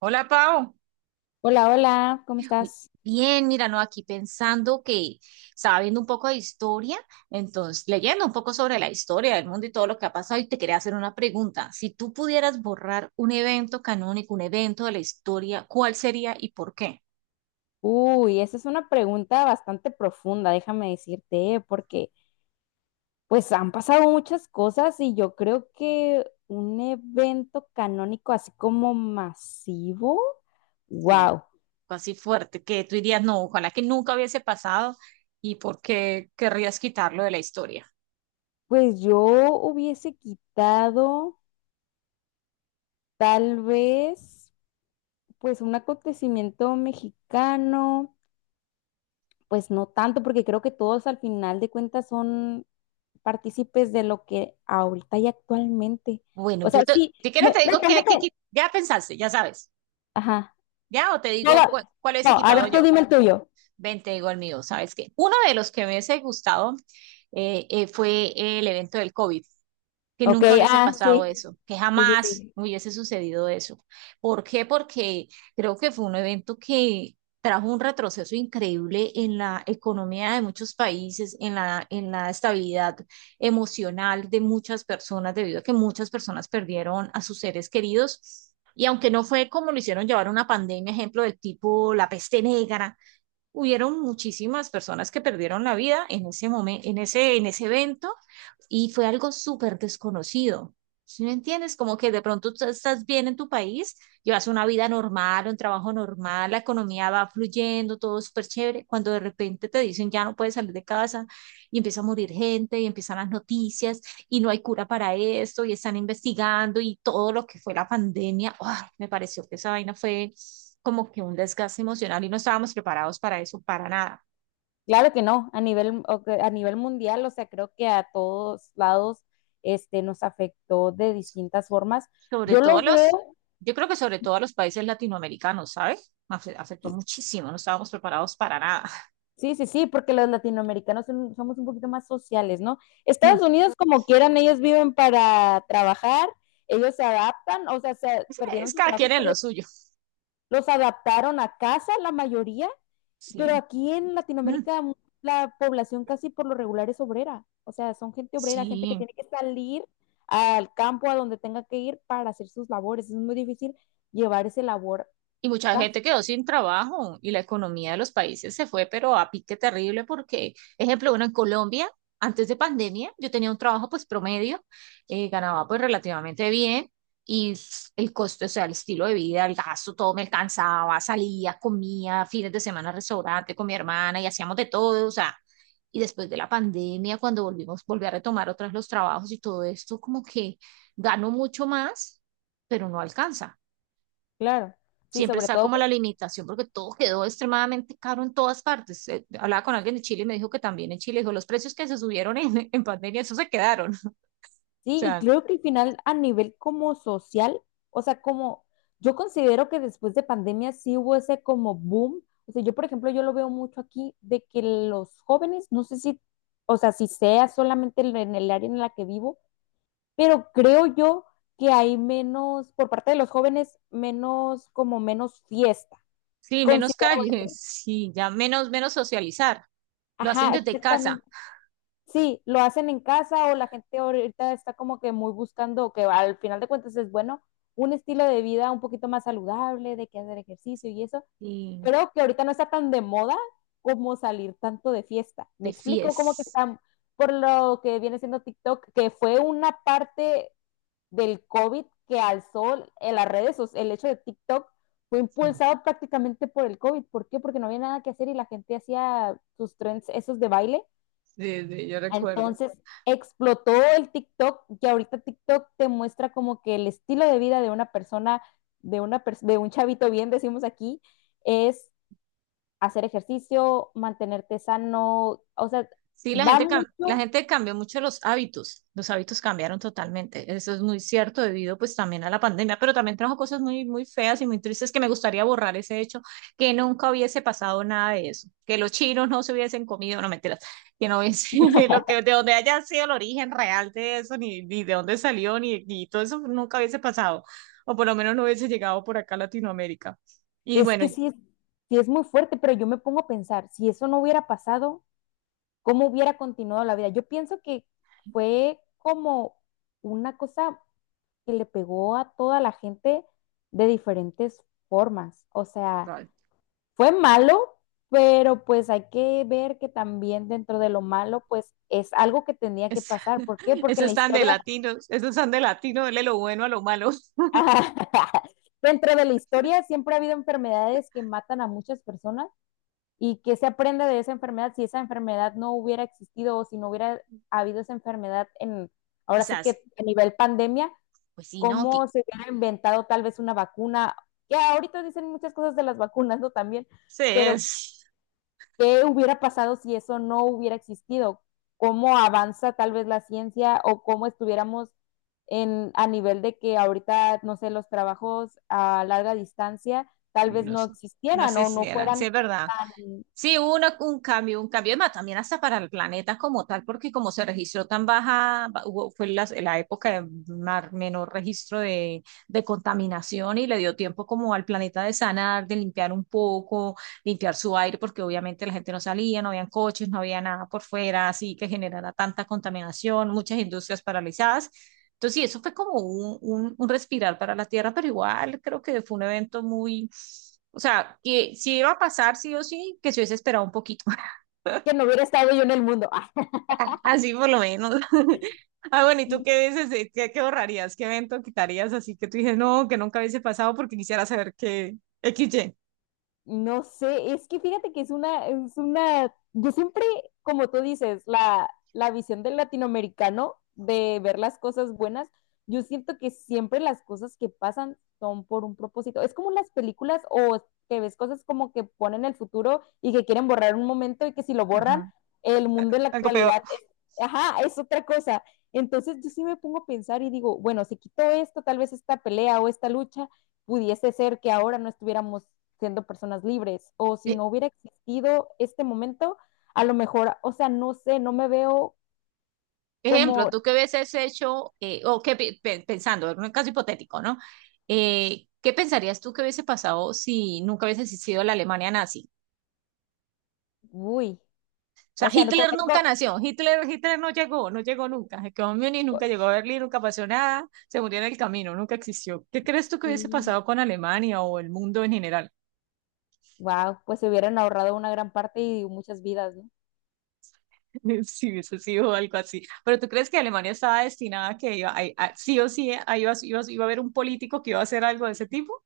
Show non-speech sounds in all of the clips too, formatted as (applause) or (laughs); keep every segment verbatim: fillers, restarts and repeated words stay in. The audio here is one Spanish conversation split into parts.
Hola, Pau. Hola, hola, ¿cómo Uy, estás? Bien, mira, no, aquí pensando que estaba viendo un poco de historia, entonces leyendo un poco sobre la historia del mundo y todo lo que ha pasado, y te quería hacer una pregunta. Si tú pudieras borrar un evento canónico, un evento de la historia, ¿cuál sería y por qué? Uy, esa es una pregunta bastante profunda, déjame decirte, ¿eh? Porque pues han pasado muchas cosas y yo creo que un evento canónico así como masivo, Sí, wow, así fuerte, que tú dirías, no, ojalá que nunca hubiese pasado y por qué querrías quitarlo de la historia. pues yo hubiese quitado tal vez pues un acontecimiento mexicano, pues no tanto, porque creo que todos al final de cuentas son partícipes de lo que ahorita y actualmente. Bueno, O sea, yo te, sí, si quieres me, te me digo que, tengo que, que... que- ya pensaste, ya sabes, Ajá. ya, o te No, no, digo cuál, cuál no, hubiese a quitado ver, tú yo. dime el tuyo. veinte, digo el mío, ¿sabes qué? Uno de los que me hubiese gustado eh, eh, fue el evento del COVID, que Ok, nunca hubiese ah, pasado sí, eso, que sí, sí, jamás sí. hubiese sucedido eso. ¿Por qué? Porque creo que fue un evento que trajo un retroceso increíble en la economía de muchos países, en la, en la estabilidad emocional de muchas personas, debido a que muchas personas perdieron a sus seres queridos. Y aunque no fue como lo hicieron llevar una pandemia, ejemplo del tipo la peste negra, hubieron muchísimas personas que perdieron la vida en ese momento, en ese, en ese evento, y fue algo súper desconocido. ¿Sí me entiendes? Como que de pronto tú estás bien en tu país, llevas una vida normal, un trabajo normal, la economía va fluyendo, todo súper chévere, cuando de repente te dicen ya no puedes salir de casa y empieza a morir gente y empiezan las noticias y no hay cura para esto y están investigando y todo lo que fue la pandemia. ¡Ay! Me pareció que esa vaina fue como que un desgaste emocional y no estábamos preparados para eso, para nada. Claro que no, a nivel, o que- a nivel mundial, o sea, creo que a todos lados este, nos afectó de distintas formas. Sobre Yo todo lo los, veo, yo creo que sobre todo a los países latinoamericanos, ¿sabes? Afe- Afectó muchísimo, no estábamos preparados para nada. (laughs) sí, sí, sí, porque los latinoamericanos son- somos un poquito más sociales, ¿no? Mm. Estados Unidos, como quieran, ellos viven para trabajar, ellos se adaptan, o sea, se Es, perdieron es sus cada trabajos, quien en lo suyo. los adaptaron a casa la mayoría, pero Sí, aquí en mm, Latinoamérica la población casi por lo regular es obrera, o sea, son gente obrera, gente que sí. tiene que salir al campo a donde tenga que ir para hacer sus labores, es muy difícil llevar ese labor a Y mucha casa, gente quedó sin trabajo y la economía de los países se fue, pero a pique terrible porque, ejemplo, bueno, en Colombia, antes de pandemia, yo tenía un trabajo pues promedio, eh, ganaba pues relativamente bien y s- el costo, o sea, el estilo de vida, el gasto, todo me alcanzaba, salía, comía, fines de semana al restaurante con mi hermana y hacíamos de todo, o sea, y después de la pandemia, cuando volvimos, volví a retomar otras los trabajos y todo esto, como que gano mucho más, pero no alcanza claro, sí, siempre sobre está todo como la limitación porque todo quedó extremadamente caro en todas partes. Eh, hablaba con alguien de Chile y me dijo que también en Chile, dijo, los precios que se subieron en, (laughs) en pandemia, eso se quedaron. (laughs) O sí, y sea, creo que al final a nivel como social, o sea, como yo considero que después de pandemia sí hubo ese como boom. O sea, yo por ejemplo, yo lo veo mucho aquí de que los jóvenes, no sé si, o sea, si sea solamente en en el área en la que vivo, pero creo yo que hay menos, por parte de los jóvenes, menos como menos fiesta. sí, menos Considero calles, (laughs) eso. sí, ya menos, menos socializar. Lo hacen Ajá, desde casa exactamente. Sí, lo hacen en casa o la gente ahorita está como que muy buscando, que al final de cuentas es bueno, un estilo de vida un poquito más saludable, de que hacer ejercicio y eso. y Creo que ahorita no está tan de moda como salir tanto de fiesta. Me de explico. Como que fies. está, por lo que viene siendo TikTok, que fue una parte del COVID que alzó en las redes, o sea, el hecho de TikTok fue Sí, impulsado prácticamente por el COVID. ¿Por qué? Porque no había nada que hacer y la gente hacía sus trends, esos de baile, sí, yo recuerdo. entonces explotó el TikTok, que ahorita TikTok te muestra como que el estilo de vida de una persona, de, una pers- de un chavito bien, decimos aquí, es hacer ejercicio, mantenerte sano, o sea, Sí, la va gente, cam- la mucho, gente cambió mucho los hábitos, los hábitos cambiaron totalmente, eso es muy cierto debido pues también a la pandemia, pero también trajo cosas muy, muy feas y muy tristes que me gustaría borrar ese hecho, que nunca hubiese pasado nada de eso, que los chinos no se hubiesen comido, no mentiras, que no hubiese, (laughs) lo que, de donde haya sido el origen real de eso, ni, ni de dónde salió, ni, ni todo eso nunca hubiese pasado, o por lo menos no hubiese llegado por acá a Latinoamérica. Y es bueno, que sí, es- sí es muy fuerte, pero yo me pongo a pensar, si eso no hubiera pasado, ¿cómo hubiera continuado la vida? Yo pienso que fue como una cosa que le pegó a toda la gente de diferentes formas, o sea fue malo, pero pues hay que ver que también dentro de lo malo, pues es algo que tenía que es, pasar. ¿Por (laughs) qué? Porque esos en la están de historia, latinos, esos están de latino, dele lo bueno a lo malo. (laughs) (laughs) dentro de la historia siempre ha habido enfermedades que matan a muchas personas y que se aprende de esa enfermedad. Si esa enfermedad no hubiera existido o si no hubiera habido esa enfermedad en, ahora sí Quizás, que a nivel pandemia, pues sí, ¿no? Que- cómo se hubiera inventado tal vez una vacuna. Ya ahorita dicen muchas cosas de las vacunas, ¿no? También, sí, pero es. ¿qué hubiera pasado si eso no hubiera existido? ¿Cómo avanza tal vez la ciencia o cómo estuviéramos en, a nivel de que ahorita, no sé, los trabajos a larga distancia tal Sí, vez no no sé. No existieran sé o si no eran, sí fueran es verdad. tan, Sí, hubo una- un cambio, un cambio, además también hasta para el planeta como tal, porque como se registró tan baja, ba- hubo- fue la, la época de mar- menor registro de, de contaminación y le dio tiempo como al planeta de sanar, de limpiar un poco, limpiar su aire, porque obviamente la gente no salía, no habían coches, no había nada por fuera, así que generara tanta contaminación, muchas industrias paralizadas. Entonces, sí, eso fue como un, un- un respirar para la Tierra, pero igual creo que fue un evento muy, o sea, que si iba a pasar sí o sí, que se hubiese esperado un poquito, (laughs) que no hubiera estado yo en el mundo. (laughs) así por lo menos. (laughs) Ah, bueno, ¿y tú Ah, qué dices? Eh, ¿Qué, qué borrarías? ¿Qué evento quitarías? Así que tú dices, no, que nunca hubiese pasado porque quisiera saber que X Y. no sé, es que fíjate que es una, es una, yo siempre, como tú dices, la, la visión del latinoamericano de ver las cosas buenas, yo siento que siempre las cosas que pasan son por un propósito. Es como las películas o que ves cosas como que ponen el futuro y que quieren borrar un momento y que si lo borran, Ajá. el mundo en la Algo peor. actualidad es, ajá, es otra cosa. Entonces yo sí me pongo a pensar y digo, bueno, si quito esto, tal vez esta pelea o esta lucha pudiese ser que ahora no estuviéramos siendo personas libres o si E- no hubiera existido este momento, a lo mejor, o sea, no sé, no me veo Ejemplo, como, tú qué hubieses hecho, eh, o qué pi- pe- pensando, en un caso hipotético, ¿no? Eh, ¿qué pensarías tú que hubiese pasado si nunca hubiese existido la Alemania nazi? uy, O sea, o sea, no Hitler nunca conozco, nació, Hitler, Hitler no llegó, no llegó nunca, se quedó en Múnich, pues, nunca llegó a Berlín, nunca pasó nada, se murió en el camino, nunca existió. ¿Qué crees tú que hubiese sí, pasado con Alemania o el mundo en general wow, pues se hubieran ahorrado una gran parte y muchas vidas, ¿no? (laughs) si hubiese sido algo así? Pero ¿tú crees que Alemania estaba destinada a que iba, a- a- sí o sí eh, a- iba, iba, iba a haber un político que iba a hacer algo de ese tipo?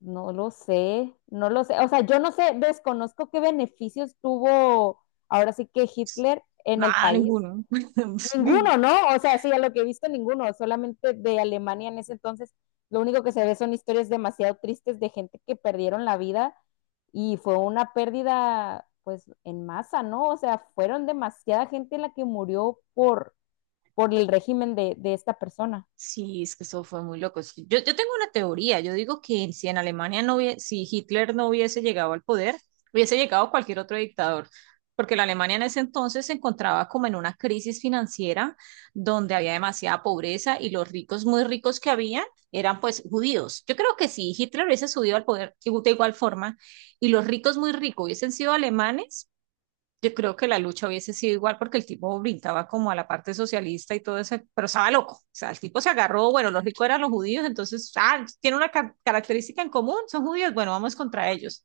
No lo sé, no lo sé, o sea, yo no sé, desconozco qué beneficios tuvo ahora sí que Hitler en el Nada, país. ninguno. (laughs) Ninguno, ¿no? O sea, sí, a lo que he visto, ninguno, solamente de Alemania en ese entonces, lo único que se ve son historias demasiado tristes de gente que perdieron la vida y fue una pérdida, pues, en masa, ¿no? O sea, fueron demasiada gente la que murió por, por el régimen de, de esta persona. Sí, es que eso fue muy loco. Es que Yo, yo tengo una teoría. Yo digo que si en Alemania no hubiese, si Hitler no hubiese llegado al poder, hubiese llegado cualquier otro dictador. Porque la Alemania en ese entonces se encontraba como en una crisis financiera donde había demasiada pobreza y los ricos, muy ricos que habían, eran pues judíos. Yo creo que si Hitler hubiese subido al poder de igual forma y los ricos muy ricos hubiesen sido alemanes, yo creo que la lucha hubiese sido igual porque el tipo brincaba como a la parte socialista y todo eso, pero estaba loco. O sea, el tipo se agarró, bueno, los ricos eran los judíos, entonces, ah, tiene una ca- característica en común, son judíos, bueno, vamos contra ellos.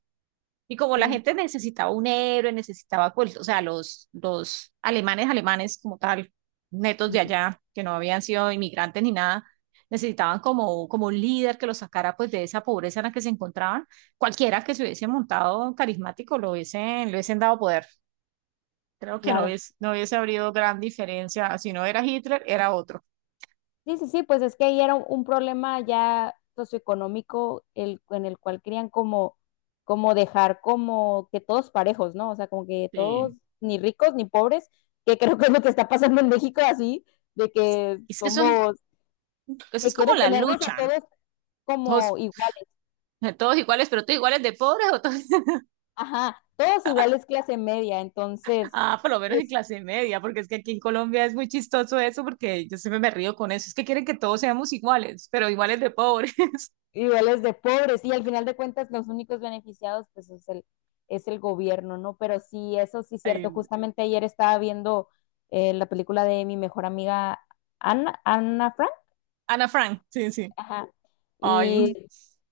Y como la Sí, gente necesitaba un héroe, necesitaba, pues, o sea, los, los alemanes, alemanes como tal, netos de mm, allá, que no habían sido inmigrantes ni nada, necesitaban como, como un líder que los sacara pues de esa pobreza en la que se encontraban. Cualquiera que se hubiese montado carismático lo hubiesen, le hubiesen dado poder. Creo que no claro. hubiese, no hubiese habido gran diferencia. Si no era Hitler, era otro. Sí, sí, sí, pues es que ahí era un, un problema ya socioeconómico el, en el cual querían como, como dejar como que todos parejos, ¿no? O sea, como que todos, Sí. ni ricos ni pobres, que creo que es lo que está pasando en México así, de que Es que eso, es somos, eso es que como quieren la tenernos a lucha, ¿no? todos como Todos, iguales, todos iguales, pero todos iguales de pobres o todos, (laughs) ajá, todos iguales clase media, entonces, ah, por lo menos en pues, clase media, porque es que aquí en Colombia es muy chistoso eso, porque yo siempre me río con eso. Es que quieren que todos seamos iguales, pero iguales de pobres. (laughs) niveles de pobres y al final de cuentas los únicos beneficiados pues es el, es el gobierno, ¿no? Pero sí, eso sí es cierto. Ay, Justamente ayer estaba viendo eh, la película de mi mejor amiga Ana, Ana Frank. Ana Frank, sí, sí. Ajá. Ay, Y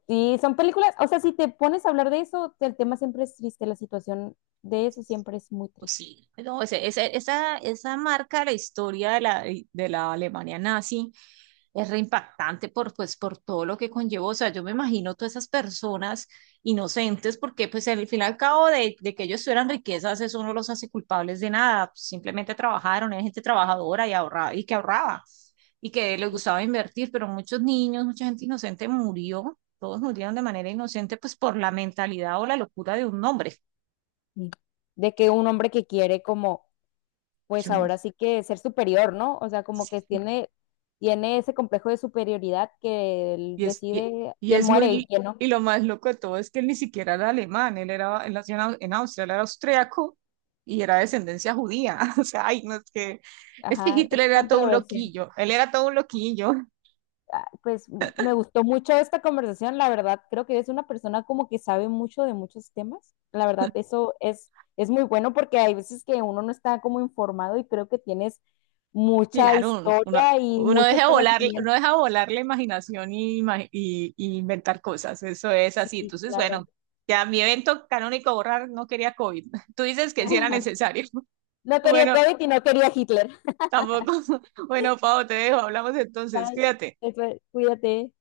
sí, son películas, o sea, si te pones a hablar de eso, el tema siempre es triste, la situación de eso siempre es muy pues triste. sí. No, ese- ese- esa, esa marca la historia de la, de la Alemania nazi es reimpactante por, pues, por todo lo que conllevó. O sea, yo me imagino todas esas personas inocentes, porque pues al fin y al cabo de, de que ellos tuvieran riquezas, eso no los hace culpables de nada. Simplemente trabajaron, era gente trabajadora y, ahorraba, y que ahorraba y que les gustaba invertir, pero muchos niños, mucha gente inocente murió, todos murieron de manera inocente, pues por la mentalidad o la locura de un hombre. Sí. De que un hombre que quiere como pues Yo no, ahora sí que ser superior, ¿no? O sea, como que tiene, tiene ese complejo de superioridad que él Y es, y, decide y quién es muere y muy, quién no. y lo más loco de todo es que él ni siquiera era alemán, él era, él nació en Au- en Austria, él era austriaco y era de descendencia judía. (laughs) O sea, ay, no es que, es que Ajá, es Hitler era todo un controversial. loquillo, él era todo un loquillo. (laughs) Ah, pues m- me gustó mucho esta conversación, la verdad, creo que eres una persona como que sabe mucho de muchos temas. La verdad, eso es, es muy bueno porque hay veces que uno no está como informado y creo que tienes mucha Claro, un- uno, historia y uno muchos deja volar, uno conocimientos. deja volar la imaginación y, ima- y- y inventar cosas, eso es Sí, así. Entonces, claro. bueno, ya mi evento canónico borrar no quería COVID. (laughs) Tú dices que sí era (laughs) necesario. (laughs) No quería Bueno, COVID y no quería Hitler. tampoco. (laughs) Bueno, Pau, te dejo, hablamos entonces, Bye. cuídate. Efe, cuídate.